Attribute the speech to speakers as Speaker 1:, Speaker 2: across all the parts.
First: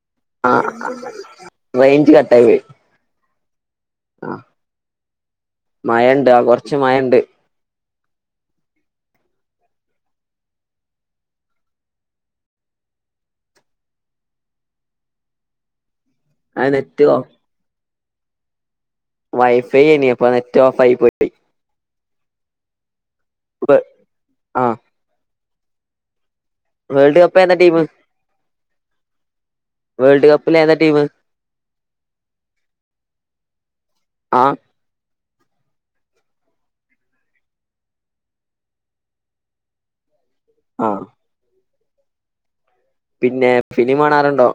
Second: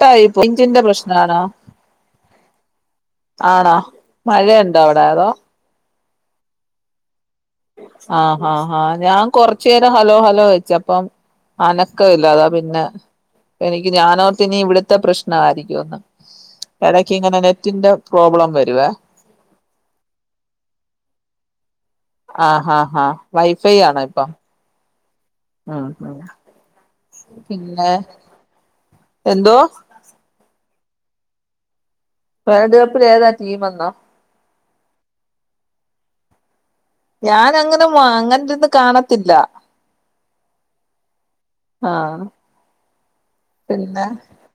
Speaker 1: കട്ടായി പോയി
Speaker 2: ആഹ്
Speaker 1: റേയ്ഞ്ചിന്റെ പ്രെശ്നാണോ
Speaker 2: റേഞ്ച് കട്ടായി പോയി
Speaker 1: ആണോ മഴ ഉണ്ടോ അവടെ അതോ
Speaker 2: മയ ഉണ്ട് കുറച്ച് മയ ഉണ്ട്
Speaker 1: ആഹ് ആഹ് ആഹ് ഞാൻ കൊറച്ച് നേരം ഹലോ ഹലോ വെച്ച് അപ്പം അനക്കവില്ല അതാ പിന്നെ എനിക്ക് ഞാനോർത്തിനി ഇവിടുത്തെ പ്രശ്നം ആയിരിക്കൂന്ന്
Speaker 2: അത് നെറ്റ്
Speaker 1: ഇടക്കിങ്ങനെ നെറ്റിന്റെ പ്രോബ്ലം വരുവേ
Speaker 2: വൈഫൈ ഏനി അപ്പൊ നെറ്റ് ഓഫ് ആയി പോയി
Speaker 1: ആഹ് ഹ ഹ വൈഫൈ ആണോ ഇപ്പം
Speaker 2: ആഹ്
Speaker 1: മ് മ്
Speaker 2: വേൾഡ് കപ്പ്‌ ഏതാ ടീംമ്
Speaker 1: എന്തോ
Speaker 2: വേൾഡ് കപ്പില് ഏതാ ടീമ്
Speaker 1: വേൾഡ് കപ്പില് ഏതാ ടീമെന്നോ
Speaker 2: ആഹ്
Speaker 1: ഞാനങ്ങനെ അങ്ങനിരുന്ന് കാണത്തില്ല
Speaker 2: ആ
Speaker 1: ആ
Speaker 2: പിന്നെ ഫിലിം കാണാറുണ്ടോ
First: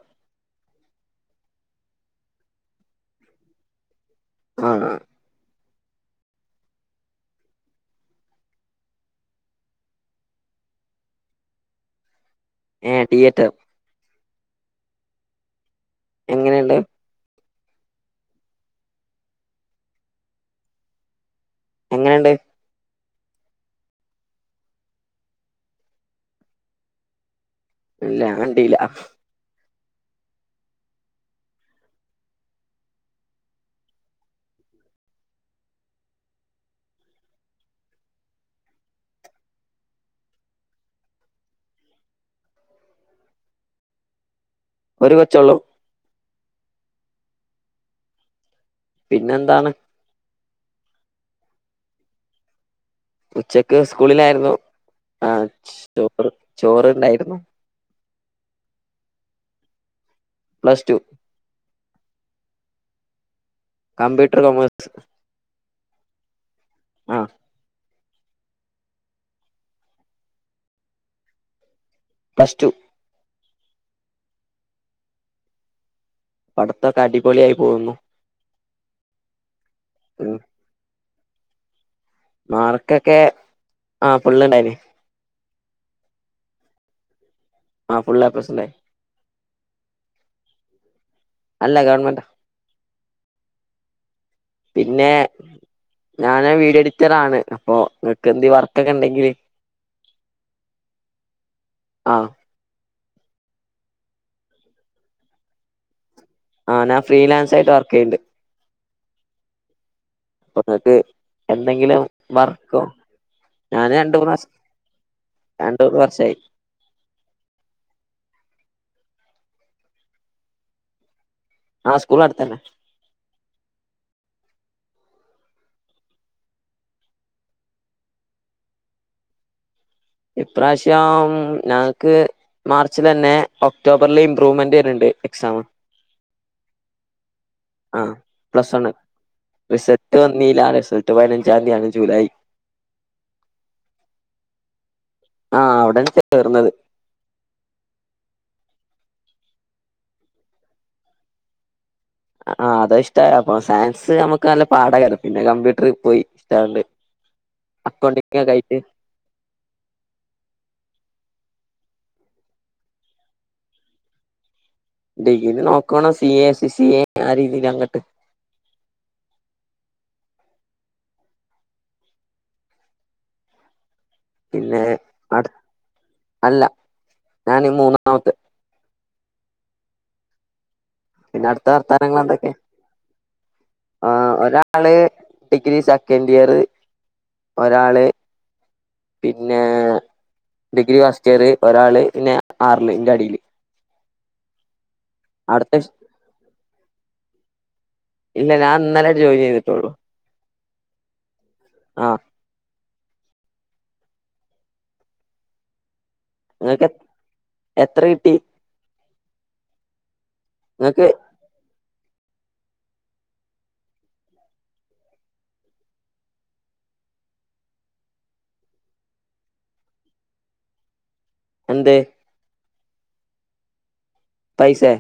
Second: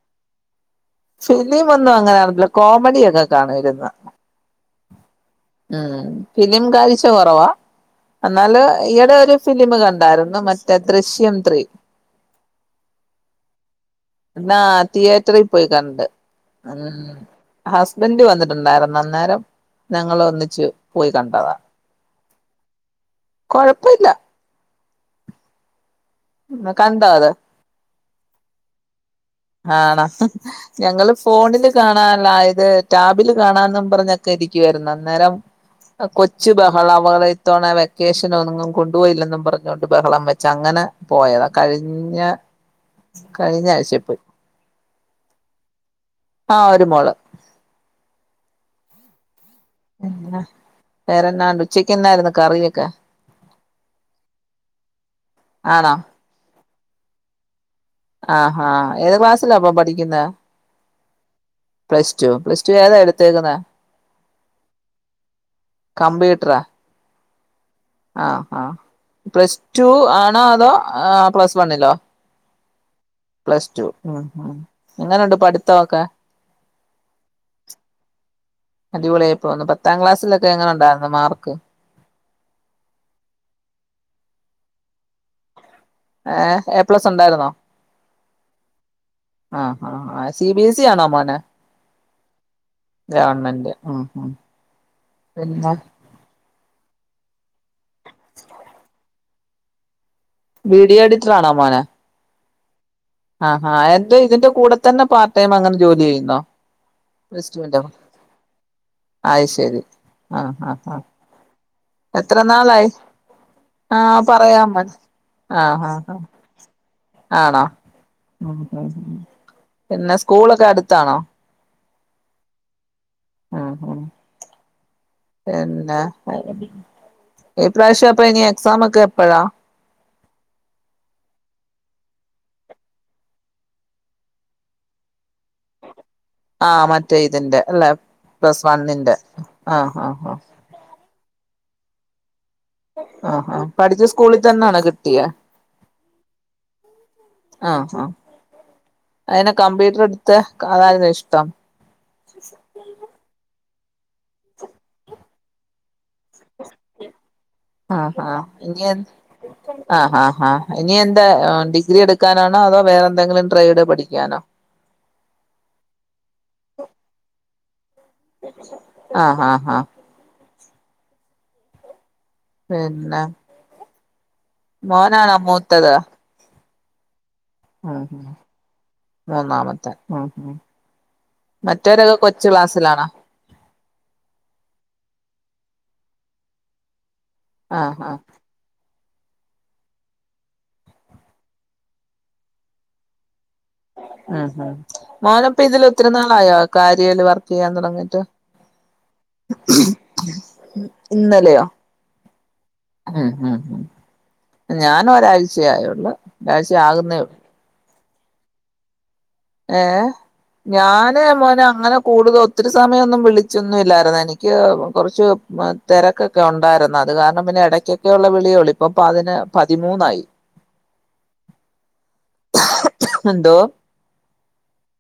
Speaker 1: ഫിലിം ഒന്നും അങ്ങനെ കാണത്തില്ല കോമഡി ഒക്കെ കാണും ഇരുന്ന്
Speaker 2: ആണോ
Speaker 1: മ്ഹ് ഫിലിം കാഴ്ച്ച കുറവാ എന്നാല് ഈയെടെ ഒരു ഫിലിമ് കണ്ടാരുന്നു മറ്റേ ദൃശ്യം ത്രീ
Speaker 2: മ് തിയേറ്റർ
Speaker 1: എന്നാ തീയേറ്ററി കണ്ട്
Speaker 2: എങ്ങനെണ്ട്
Speaker 1: ഹസ്ബന്റ് വന്നിട്ടുണ്ടാരുന്നു അന്നേരം ഞങ്ങള് ഒന്നിച്ചു പോയി കണ്ടതാ
Speaker 2: എങ്ങനണ്ട്
Speaker 1: കൊഴപ്പല്ല [unintelligible] കണ്ടോ അത്
Speaker 2: ഇല്ല ഞാകണ്ടീല
Speaker 1: ആണോ ഞങ്ങള് ഫോണില് കാണാ ആയത് ട്ടാബില് കാണാനും പറഞ്ഞൊക്കെ ഇരിക്കുവായിരുന്നു അന്നേരം കൊച്ച് ബഹളാ ഓളെ ഇത്തവണ വെക്കേഷനെങ്ങും കൊണ്ടുപോയില്ലെന്നും പറഞ്ഞോണ്ട് ബഹളം വെച്ചങ്ങനെ പോയതാ കഴിഞ്ഞ കഴിഞ്ഞ ആയ്ച്ചേപ്പോയ്
Speaker 2: ഒര് കൊച്ചോള്ളു
Speaker 1: ആഒര് മോള്
Speaker 2: പിന്നെൻ
Speaker 1: എന്താ വേറെന്നാണ്ട് ഉച്ചയ്ക്കെന്നാണ്ട് കറിയൊക്കെ
Speaker 2: ഉച്ചക്ക് സ്കൂളിലായിര്ന്നു. ആ
Speaker 1: ആണോ
Speaker 2: ചോറ് ചോറ് ണ്ടായിര്ന്നു
Speaker 1: ആആ ഏത് ക്ലാസ്സിലാപ്പ പഠിക്കുന്നേ
Speaker 2: plus two
Speaker 1: plus two plus two ഏതാ എട്തേക്ക്ന്നേ
Speaker 2: കമ്പ്യൂട്ടർ കോമേഴ്‌സ്
Speaker 1: ആ ആപ്ലസ് റ്റു ആണോ അതോ പ്ലസ് വണ്ണിലോ?
Speaker 2: പ്ലസ് റ്റു
Speaker 1: പ്ലസ് റ്റു മ് മ് എങ്ങനെണ്ട് പട്തൊക്കെ?
Speaker 2: പഠിത്തൊക്കെ അടിപൊളിയായി പോകുന്നു
Speaker 1: അടിപൊളി ആയി പോകുന്നു പത്താം
Speaker 2: ഉം
Speaker 1: ക്ലാസ്സിലെങ്ങനെണ്ടായിരുന്നു മാർ ക്ക്
Speaker 2: മാർക്കൊക്കെ ആ ഫുള്ള് ണ്ടായിന്നു
Speaker 1: ഏ എ പ്ലസ് ഉണ്ടായിരുന്നോ?
Speaker 2: ആഹ് ഫുള്ള് എ പ്ലസ് ഉണ്ടായി
Speaker 1: ആ ആ സി ബി എസ സി ആണോ മോൻ
Speaker 2: അല്ല ഗവണ്മെന്റാ
Speaker 1: ഗവണ്മെന്റ് മ് മ്
Speaker 2: പിന്നെ ഞാൻ വീഡിയോ എഡിറ്റർ ആണ് അപ്പൊ ഇങ്ങക്കെന്തീ വർക്കൊക്കെണ്ടെങ്കില്
Speaker 1: വീഡിയോ എഡിറ്ററാണോ മോന്
Speaker 2: ആഹ്
Speaker 1: ആഹ് ആഹ് എന്ത് ഇതിന്റെ കൂടെ തന്നെ പാർടൈം അങ്ങനെ ജോലി ചെയ്
Speaker 2: ആഹ് ഞാൻ ഫ്രീലാൻസായ്റ്റ് വർക്കെയ്ണ്ട്
Speaker 1: അയ് ശെരി ആഹ് ആഹ്
Speaker 2: നിങ്ങക്ക്
Speaker 1: ആഹ്
Speaker 2: എന്തെങ്കിലും
Speaker 1: എത്ര
Speaker 2: വർക്കോ
Speaker 1: നാളായി
Speaker 2: ഞാന് രണ്ട്
Speaker 1: ആഹ്
Speaker 2: മൂന്ന് വർഷം
Speaker 1: പറയാം [unintelligible]
Speaker 2: രണ്ട്
Speaker 1: ആഹ്
Speaker 2: മൂന്ന്
Speaker 1: ആഹ് ആഹ്
Speaker 2: വർഷായി
Speaker 1: ആണോ മ് മ് മ് പിന്നെ സ്കൂളൊക്കെ അട്ത്താണോ?
Speaker 2: ആഹ് സ്കൂൾ അട്ത്തെന്നെ
Speaker 1: ഉം ഉം പിന്നെ ഈ പ്രാവ്ശ്യം പ്പഇനി എക്സാമൊക്കെ എപ്പഴാ
Speaker 2: ഇപ്രാവ്ശ്യം ഞങ്ങക്ക് മാർച്ച്ലെന്നെ ഒക്ടോബറിൽ ഇമ്പ്രൂവ്മെന്റ് വര്ണ് ണ്ട് എക്സാമ്.
Speaker 1: ആഹ മറ്റേ ഇതിന്റെ അല്ലെ പ്ലസ് വണ്ണിന്റെ ആ ആ ആ
Speaker 2: ഇന്ന് പതിനഞ്ചാം തീയതിയാണ് ജൂലൈ
Speaker 1: ആ ആ പഠിച്ച സ്കൂളിൽ തന്നെയാണോ കിട്ടിയത്
Speaker 2: ആ അവിടെഞ്ഞെ ചേർന്നത്
Speaker 1: അഴിഞ് കമ്പ്യൂട്ടറ് എടുത്ത് അതാ ഇഷ്ടം
Speaker 2: ആ അത് ഇഷ്ടായപ്പ സയൻസ് നമുക്ക് നല്ല പാഠംയ്ക്കാരം പിന്നെ കമ്പ്യൂട്ടറി പോയി ഇഷ്ടാണ്ട്
Speaker 1: ആ ആ
Speaker 2: അക്കൗണ്ടിങ് ഒക്കെ ആയിട്ട്
Speaker 1: ഇനി ആ ആ ആ ഇനി എന്താ ഡിഗ്രി എടുക്കാനാണോ അതോ വേറെ എന്തെങ്കിലും ട്രേഡ് പഠിക്കാനോ
Speaker 2: ഡിഗ്രി നോക്കണം C A C C A ആ രീതിൽ അങ്ങട്ട്
Speaker 1: ആഹ് ആഹ് ആഹ് പിന്നെ
Speaker 2: പിന്നെ
Speaker 1: മോനാണോ മൂത്തത്
Speaker 2: ഞാൻ
Speaker 1: ഉം ഉം
Speaker 2: മൂന്നാമത്തെ
Speaker 1: മൂന്നാമത്തെ മ് മ്
Speaker 2: പിന്നെ അടുത്ത വർത്താനങ്ങൾ എന്തൊക്കെ ആ ഒരാള് ഡിഗ്രി സെക്കൻഡ് ഇയർ
Speaker 1: ആ
Speaker 2: ഒരാള്
Speaker 1: ആ
Speaker 2: പിന്നെ ഡിഗ്രി ഫസ്റ്റ് ഇയർ ഒരാള് പിന്നെ ആറില് ഇന്റെ അടീല്
Speaker 1: ആ ആ മോനപ്പം ഇതില് ഒത്തിരി നാളായോ കാര്യയിൽ വ ചെയ്യാൻ തുടങ്ങി
Speaker 2: ഇല്ല ഞാൻ ഇന്നലെ ജോയിൻ ചെയ്തിട്ടുള്ളൂ
Speaker 1: ഇന്നലെയോ
Speaker 2: ആ
Speaker 1: മ് മ് ഞാന് ഒരാഴ്ചയായുള്ളൂ ഒരാഴ്ച ആകുന്നെയുള്ളൂ
Speaker 2: ട്ടി
Speaker 1: ഹേ
Speaker 2: നിങ്ങൾക്ക്
Speaker 1: ഞാന് മോനങ്ങനെ കൂടുതൊത്തിരി സമയൊന്നും വിളിച്ചൊന്നും ഇല്ലാര്ന്ന് എനിക്ക് കൊറച്ച് തെരക്കൊക്കെ ഉണ്ടായിര്ന്ന് അത് കാരണം പിന്നെ ഇടക്കൊക്കെള്ള വിളിഉള്ളൂ ഇപ്പൊ പതിനൊ പതിമൂന്നായി
Speaker 2: എന്തേ
Speaker 1: എന്തോ
Speaker 2: പൈസെ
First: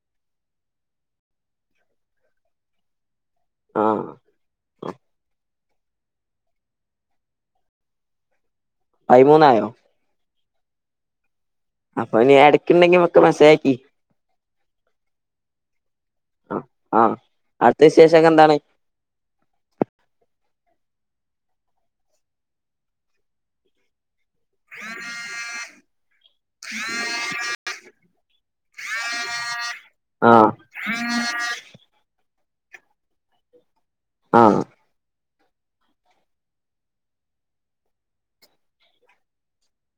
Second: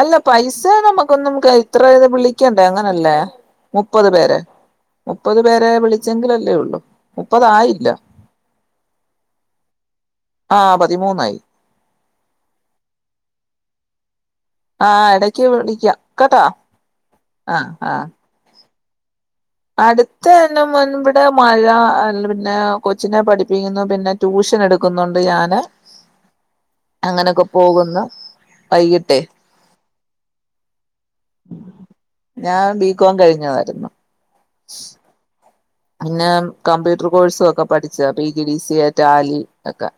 Speaker 1: അല്ല പൈസ നമ്മുക്കൊന്നും കെ ഇത്രയ വിളിക്കണ്ടേ അങ്ങനല്ലേ ! ! ! ! ! ! ! !
Speaker 2: ആഹ് ! ! ! ! ! ! ! ! ! ! പയിമൂന്നായോ! ! ! ! ! ! ! !
Speaker 1: ആ പതിമൂന്നായി
Speaker 2: അപ്പൊ നീ എടക്കുണ്ടെങ്കി ഒക്കെ മെസ്സേജ് അയക്കി
Speaker 1: ആ എടക്ക് വിളിക്കാം കേട്ടാ
Speaker 2: ആ ആ അട്ത്ത വിശേഷോക്കെന്താണ്
Speaker 1: അടുത്തേനമോനും വടെ മഴ അല്ല പിന്നെ കൊച്ചിനെ പഠിപ്പിക്കുന്നു പിന്നെ ട്യൂഷൻ എടുക്കുന്നുണ്ട് ഞാന് അങ്ങനൊക്കെ പോകു ഇന്നു വൈകിട്ടെ
Speaker 2: ആ
Speaker 1: ഞാൻ ബി കോം കഴിഞ്ഞതാരുന്നു
Speaker 2: ആ
Speaker 1: പിന്നെ കമ്പ്യൂട്ടർ കോഴ്സും ഒക്കെ പഠിച്ചതാ P G D C A Tally തൊക്കെ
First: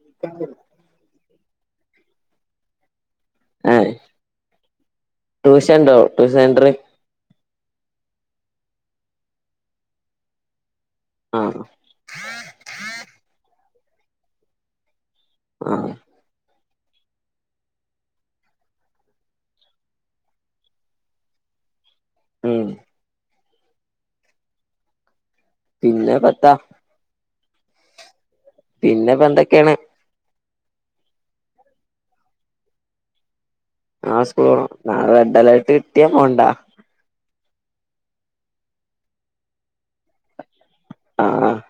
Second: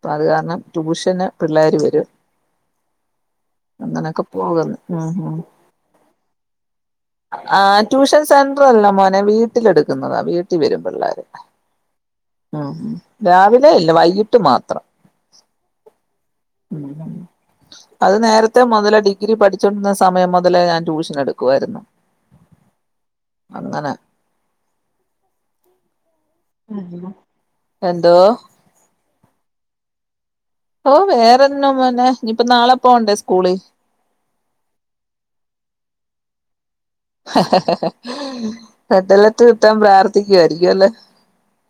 Speaker 1: പ്പൊ അത് കാരണം ട്യൂഷന്- പിള്ളേര് വരും
Speaker 2: ഏ
Speaker 1: അങ്ങനൊക്കെ പോകുന്നു ഉം ഉം
Speaker 2: ട്യൂഷൻ ഉണ്ടോ ട്യൂഷൻ സെന്റർ
Speaker 1: ആ ട്യൂഷൻ സെന്ററല്ല മോനെ വീ- ട്ടിലെടുക്കുന്നതാ വീട്ടി വരും പിള്ളാര്‌
Speaker 2: ആ
Speaker 1: മ്മ് രാവില - ഏയ് ഇല്ല വൈകിട്ട് മാത്രം
Speaker 2: ആ
Speaker 1: ഉം അത് നേരത്തെ മുതൽ ഡിഗ്രി പഠിച്ചോണ്ടിരുന്ന സമയം മുതല് ഞാൻ ട്യൂഷൻ എടുക്കുവായിരുന്നു
Speaker 2: ഉം
Speaker 1: അങ്ങനെ
Speaker 2: പിന്നെ പത്ത -
Speaker 1: എന്തോ
Speaker 2: പിന്നെ പ്പാ എന്തെക്കെയാണ്
Speaker 1: ഓ വേറെ എന്നാ മോനെ ഇനിപ്പൊ നാളെ പോണ്ടേ സ്കൂളി-
Speaker 2: നാളെ സ്കൂളിൽ പോണം നാളെ റെഡ് അലേർട് കിട്ടിയാ പോണ്ടാ-
Speaker 1: റെഡ് അലർട്ട് കിട്ടാൻ പ്രാർത്ഥിക്കുവാര്ന് ക്കും അല്ലേ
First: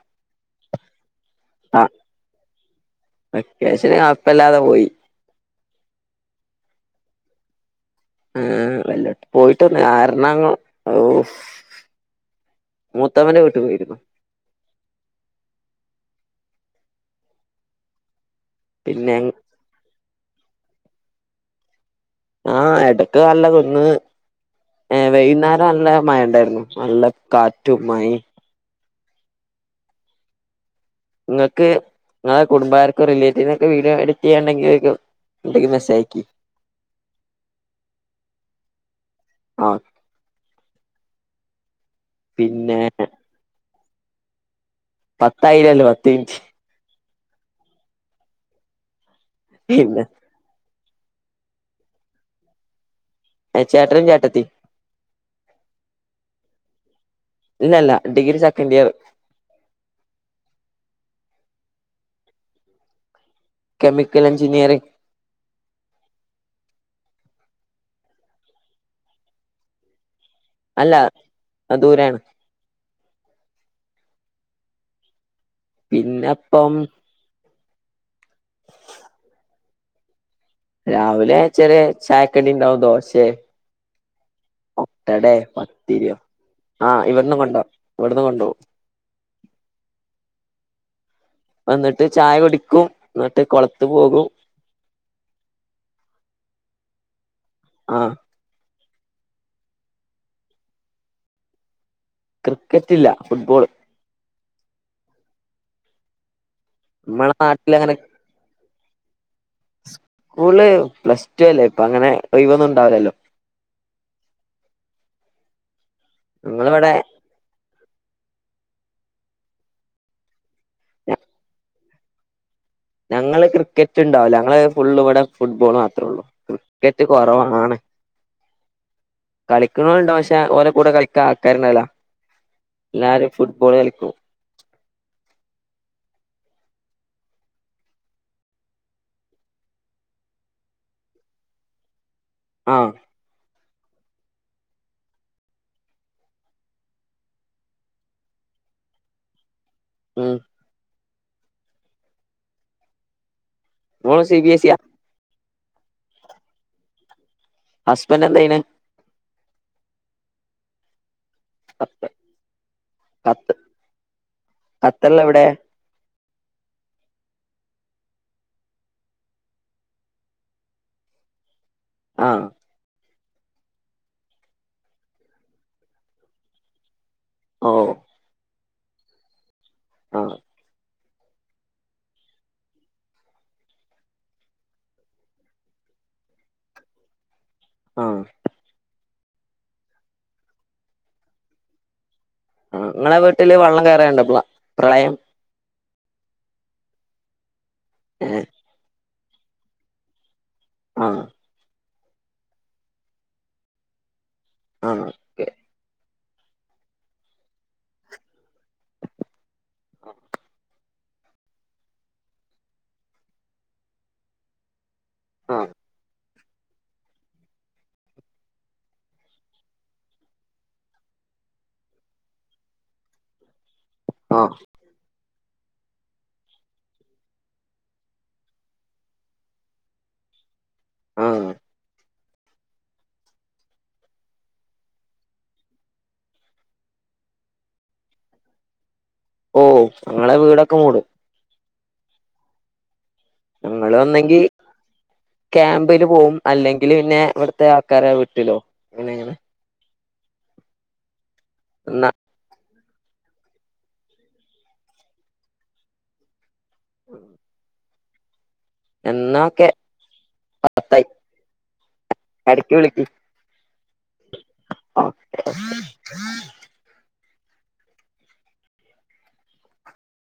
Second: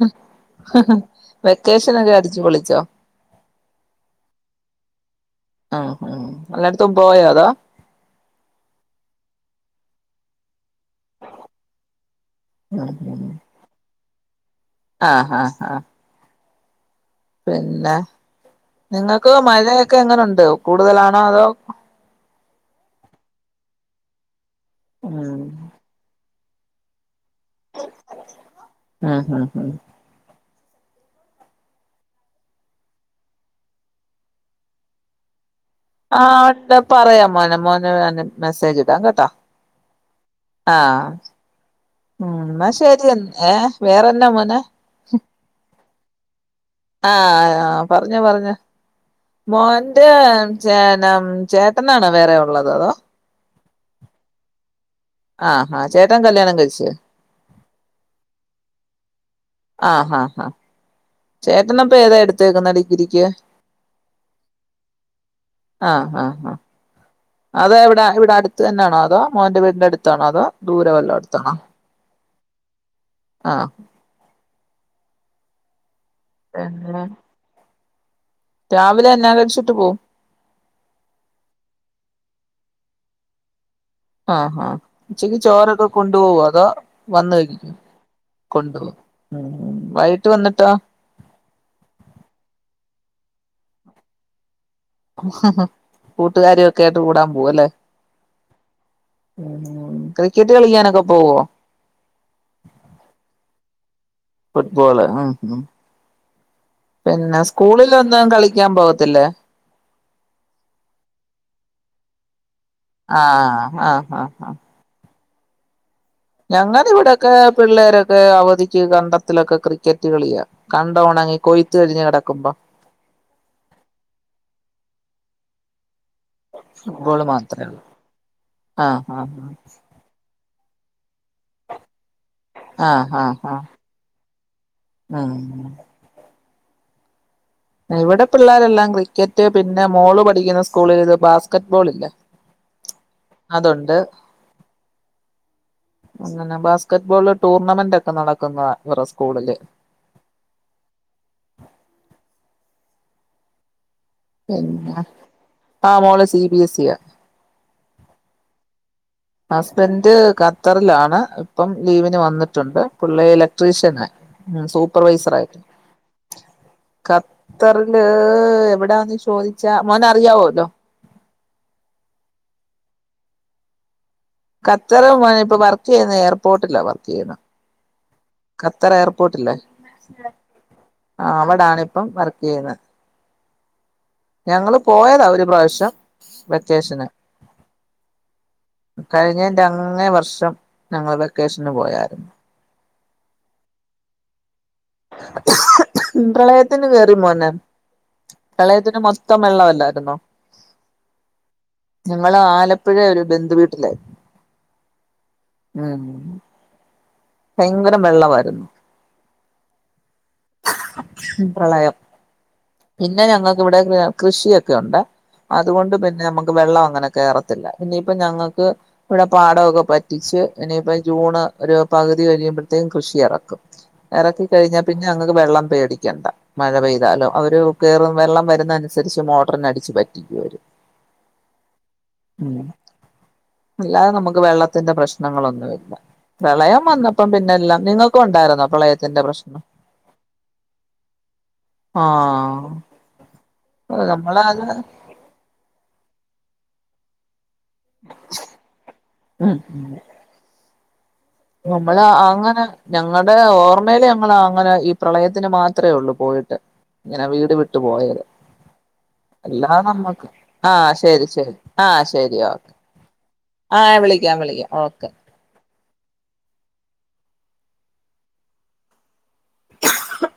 Speaker 1: ഉം ഹ ഹ
Speaker 2: ആഹ് വെക്കേഷന് കൊയപ്പല്ലാതെ പോയി.
Speaker 1: ആഹ്, എല്ലാട്ത്തും പോയോ അതോ
Speaker 2: എല്ലോട്തും പോയിട്ടൊ [unintelligible] ഓഹ്, മൂത്തമ്മന്റെ വീട്ടിക് പോയിരുന്നു.
Speaker 1: ആഹ് ആഹ് ആഹ് പിന്നെ
Speaker 2: പിന്നെ
Speaker 1: നിങ്ങക്ക് മഴേ ക്കെങ്ങനെണ്ട് കൂടുതലാണോ അതോ
Speaker 2: ആഹ്, എടക്ക് നല്ല കുന്ന് ഏഹ്
Speaker 1: ഉം
Speaker 2: വൈകുന്നേരം നല്ല മഴണ്ടായിരുന്നു. നല്ല കാറ്റും മഴിം
Speaker 1: ആഹ് ആഹ് ആഹ്
Speaker 2: ഇങ്ങക്ക് ഇങ്ങളെ കുടുംബകർക്കോ, റിലേറ്റീവിനക്കെ വീഡിയോ എഡിറ്റെയ്യാനിണ്ടെകിൽ
Speaker 1: ആഹ് ണ്ടേ പറയാം മോനെ മോന് ഞാ മെസ്സേജ്ടാം കേട്ടോ
Speaker 2: ആഹ്
Speaker 1: ആഹ് മ് എന്നാ
Speaker 2: പിന്നെ
Speaker 1: ശെരി എന്ന ഏഹ് വേറെന്നാ മോനെ
Speaker 2: പത്തായില്ലല്ലോ. മിന്റ്
Speaker 1: ആഹ്, പറഞ്ഞോ പറഞ്ഞോ
Speaker 2: പിന്നെ
Speaker 1: മോന്റെ ചെനം ചേട്ടനാണോ വേറെ ഉള്ളത് അതോ
Speaker 2: ഏഹ്, ചേട്ടനും ചേട്ടത്തിം.
Speaker 1: ആഹ് ഹാ, ചേട്ടൻ കല്യാണം കഴിച്ച്.
Speaker 2: ഇല്ല ഇല്ല ഡിഗ്രി സെക്കണ്ടിയർ.
Speaker 1: ആഹ്, ഹാ ഹ ചേട്ടനപ്പൊ ഏതാ എടുത്തേക്കുന്നെ ഡിഗ്രിക്ക്
Speaker 2: കെമിക്കൽ എഞ്ചിനീയറിങ്. [inaudible]
Speaker 1: ആഹ് ആഹ് ആഹ് അത് ഇവടെ ഇവടെ അടുത്ത് തന്നെയാണോ. അതോ മോന്റെ വീട് ന്റെ അടു ത്താണോ. അതോ ദൂര
Speaker 2: അല്ല
Speaker 1: വല്ലോട്ത്ത്ന്നാണോ
Speaker 2: ദൂരാണ്
Speaker 1: ആഹ്
Speaker 2: പിന്നെ പ്പം
Speaker 1: പിന്നെ രാവിലെ എന്നാ കഴിച്ചു? [unintelligible]
Speaker 2: രാവിലെ ചെറിയ ചായക്കടിണ്ടാവും ദോശേ
Speaker 1: ആഹ് ആ,
Speaker 2: മുട്ടടെ
Speaker 1: ഉച്ചക്ക് ചോറൊക്കെ
Speaker 2: പത്തിരിയോ
Speaker 1: കൊണ്ടുപോവോ, അതോ
Speaker 2: ആഹ് ഇവിടന്ന്
Speaker 1: വന്ന്
Speaker 2: കൊണ്ടോവും
Speaker 1: കൈ
Speaker 2: ഇവിടന്ന് കൊണ്ടോവും
Speaker 1: കൊണ്ട് പോവും ഹ്മ്മ് വൈകി ട്ട് വന്നിട്ടോ
Speaker 2: വന്നിട്ട് ചായ കുടിക്കു ന്നിട്ട് കൊളത്ത് പോകും
Speaker 1: കൂട്ടുക്കാരിക്കെയായിട്ട് കൂടാൻ പോ പോവല്ലേ
Speaker 2: ആഹ്
Speaker 1: ക്രിക്കറ്റ് കളിക്കാനൊക്കെ പോവോ
Speaker 2: ക്രിക്കറ്റില്ല ഫുട്‌ബോള്
Speaker 1: ഫുഡ്‌ബോള് മ്
Speaker 2: നമ്മളെ
Speaker 1: പിന്നെ
Speaker 2: നാട്ടിൽ അങ്ങനെ
Speaker 1: സ്കൂളില് ഒന്നും കളി ക്കാൻ പോവത്തിലെ
Speaker 2: സ്കൂള് പ്ലസ് ടു അല്ലെ ഇപ്പങ്ങനെ ഒഴിവൊന്നും ഉണ്ടാവില്ലല്ലോ
Speaker 1: ആ ഹ ഹ ഹ
Speaker 2: ഞങ്ങളിവിടെ
Speaker 1: ഞങ്ങൾവ്ടെക്കെ പിള്ളെരെ ക്കെ അവധിക്ക് കണ്ടത്തിലൊക്കെ ക്രിക്കറ്റ്‌ കളിയാ കണ്ട ഒണങ്ങി കൊയുത്ത് കഴിഞ്ഞ് കിടക്കുമ്പ ‌
Speaker 2: ഞങ്ങള് ക്രിക്കറ്റ്‌ ഇണ്ടാവൂല ഞങ്ങള് ഫുള്ള് ഇവ്ടെ ഫുട്ബോളാ [unintelligible] ക്രിക്കറ്റ്‌
Speaker 1: ഫുട്ബോള് മാത്രേ
Speaker 2: കൊറവാണ്
Speaker 1: ഉള്ളൂ ആഹ് ആഹ്
Speaker 2: കളിക്ക്നോല്ണ്ട പഷെ ഓലെ കൂടെ കളി ക്ക ആൾക്കാര്ണ്ടാവില
Speaker 1: ആഹ്
Speaker 2: എല്ലാരും
Speaker 1: ആഹ് ആഹ് ആഹ്
Speaker 2: ഫുട്ബോൾ കളിക്കും
Speaker 1: ഉം ഇവിടെ പിള്ളേരെല്ലാം ക്രിക്കറ്റ്‌ പിന്നെ മോള് പഠിക്ക്ന്ന സ്കൂൾല് ഇത് ബാസ്ക്കറ്റ് ബോള്ല്ലെ
Speaker 2: ആ
Speaker 1: അതൊണ്ട് അങ്ങനെ ബാസ്ക്കറ്റ് ബോള് ടൂർണമെന്റ് ഒക്ക നടക്ക്ന്ന ഇവരെ സ്കൂളില്
Speaker 2: മ് മോള് സി ബി എസ് ഇയാ
Speaker 1: എന്ത ആ മോള് സി ബി എസ്സി യാ
Speaker 2: അസ്ബെന്റ് എന്തെയ്യ്ണ്
Speaker 1: അസ്ബെന്റ് ഖത്തർ ലാണ് ഇപ്പം
Speaker 2: ഖത്ത
Speaker 1: ലീവിന് വന്നിട്ടുണ്ട് പുള്ളി
Speaker 2: ഖത്ത
Speaker 1: ഇലെക്ട്രിഷനാ മ്
Speaker 2: ഖത്തറിൽ എവിടെ
Speaker 1: സൂപ്പർവൈസറായിട്ട് ഖത്തർല് എവിടാന്ന് ചോദിച്ച മോന് അറിയാവൊല്ലൊ
Speaker 2: അ
Speaker 1: ഖത്തർല് മോനെ ഇപ്പ വർക്കെയ്യ്ന്നെ എയർപോർട്ടില വർക്കെയ്യ്ണ്
Speaker 2: ഓ
Speaker 1: ഖത്തറ് എയർപോട്ടില്
Speaker 2: ആഹ്
Speaker 1: [inaudible] അവിടാണ്പ്പ വർക്കെയ്യ്ന്ന ഞങ്ങള് പോയത ഒരു പ്രാവശ്യം വെക്കേഷന്
Speaker 2: അ
Speaker 1: കഴിഞ്ഞെന്റ അങ്ങെ വർഷം ഞങ്ങള് വെക്കേഷന് പോയാര്ന്നു
Speaker 2: ഇങ്ങളെ വീട്ടില് വള്ളം കേറെണ്ട
Speaker 1: പ്രളയത്തിന് കേറി മോനെ-
Speaker 2: ഏഹ്
Speaker 1: പ്രളയത്തിന് മൊത് ത്തം വെള്ള അല്ലാര്ന്നോ?
Speaker 2: ആ-
Speaker 1: ഞങ്ങള് ആലപ്പുഴ ഒരു ബന്ധു വീട്ടിലാ
Speaker 2: ആഹ് ഓക്കെ
Speaker 1: യി മ്- ഭയെങ്കരം വെള്ളവാര്ന്നു- പ്രളയം പിന്നെ ഞങ്ങക്ക് ഇവ്ടെ കൃ കൃഷി യൊക്കെ ഒണ്ടേ- അത്
Speaker 2: ആഹ്
Speaker 1: കൊണ്ട് പിന്നെ നമ്മ വെള്ളം അങ്ങനെ കേറത്തില്ല. ഇനീപ്പ ഞങ്ങക്ക് ഇവടെ പാടൊക്കെ പറ്റിച്ച് ഇനിയിപ്പം ജൂണ് ഒരു പകുതി കഴിയുമ്പഴ്ത്തേക്കും കൃഷി എറക്കും. എറക്കി
Speaker 2: ആഹ്
Speaker 1: കഴിഞ്ഞാ പി ഞങ്ങക്ക് വെള്ളം പേടിക്കണ്ട മഴ പെയ്താലൊ അവരു കേറും വെള്ളം വരുന്നനുസരിച്ച് മോട്രിനടിച്ചു വറ്റിക്കൂ അവര്
Speaker 2: ആഹ്
Speaker 1: ഉം അല്ലാതെ നമ്മക്ക് വെള്ളത്തിന്റെ പ്രശ്നങ്ങളൊന്നു ഇല്ല പ്രളയം വന്നപ്പം പിന്നെല്ലാം നിങ്ങൾക്കൊണ്ടായിരുന്നോ പ്രളയത്തിന്റെ പ്രശ്നം?
Speaker 2: ഓ ഞങ്ങളെ വീടൊക്കെ മൂടും.
Speaker 1: ആഹ്
Speaker 2: ഞങ്ങള് ഒന്നെങ്കി
Speaker 1: നമ്മളത്
Speaker 2: ക്യാമ്പില് പോവും. അല്ലെങ്കില് പിന്നെ ഇവട് ത്തെ ആൾക്കാരെ വീട്ടിലോ അങ്ങനേണ്
Speaker 1: ഉം നമ്മള് അങ്ങന ഞങ്ങടെ ഓർമേല് ഞങ്ങളങ്ങനെ ഈ പ്രളയത്തിന് മാത്രേയുള്ളൂ പോയിട്ട്. ഇങ്ങനെ വീട് വി ട്ട് പോയരാ
Speaker 2: എന്നാ ഓക്കെ
Speaker 1: അല്ലാതെ നമ്മക്ക് ആ
Speaker 2: പത്തായി
Speaker 1: ശരി ശരി ആ ശരി ഓക്കെ.
Speaker 2: എടക്ക് വിളിക്ക്
Speaker 1: ആ യാ വിളി
Speaker 2: ആ [inaudible]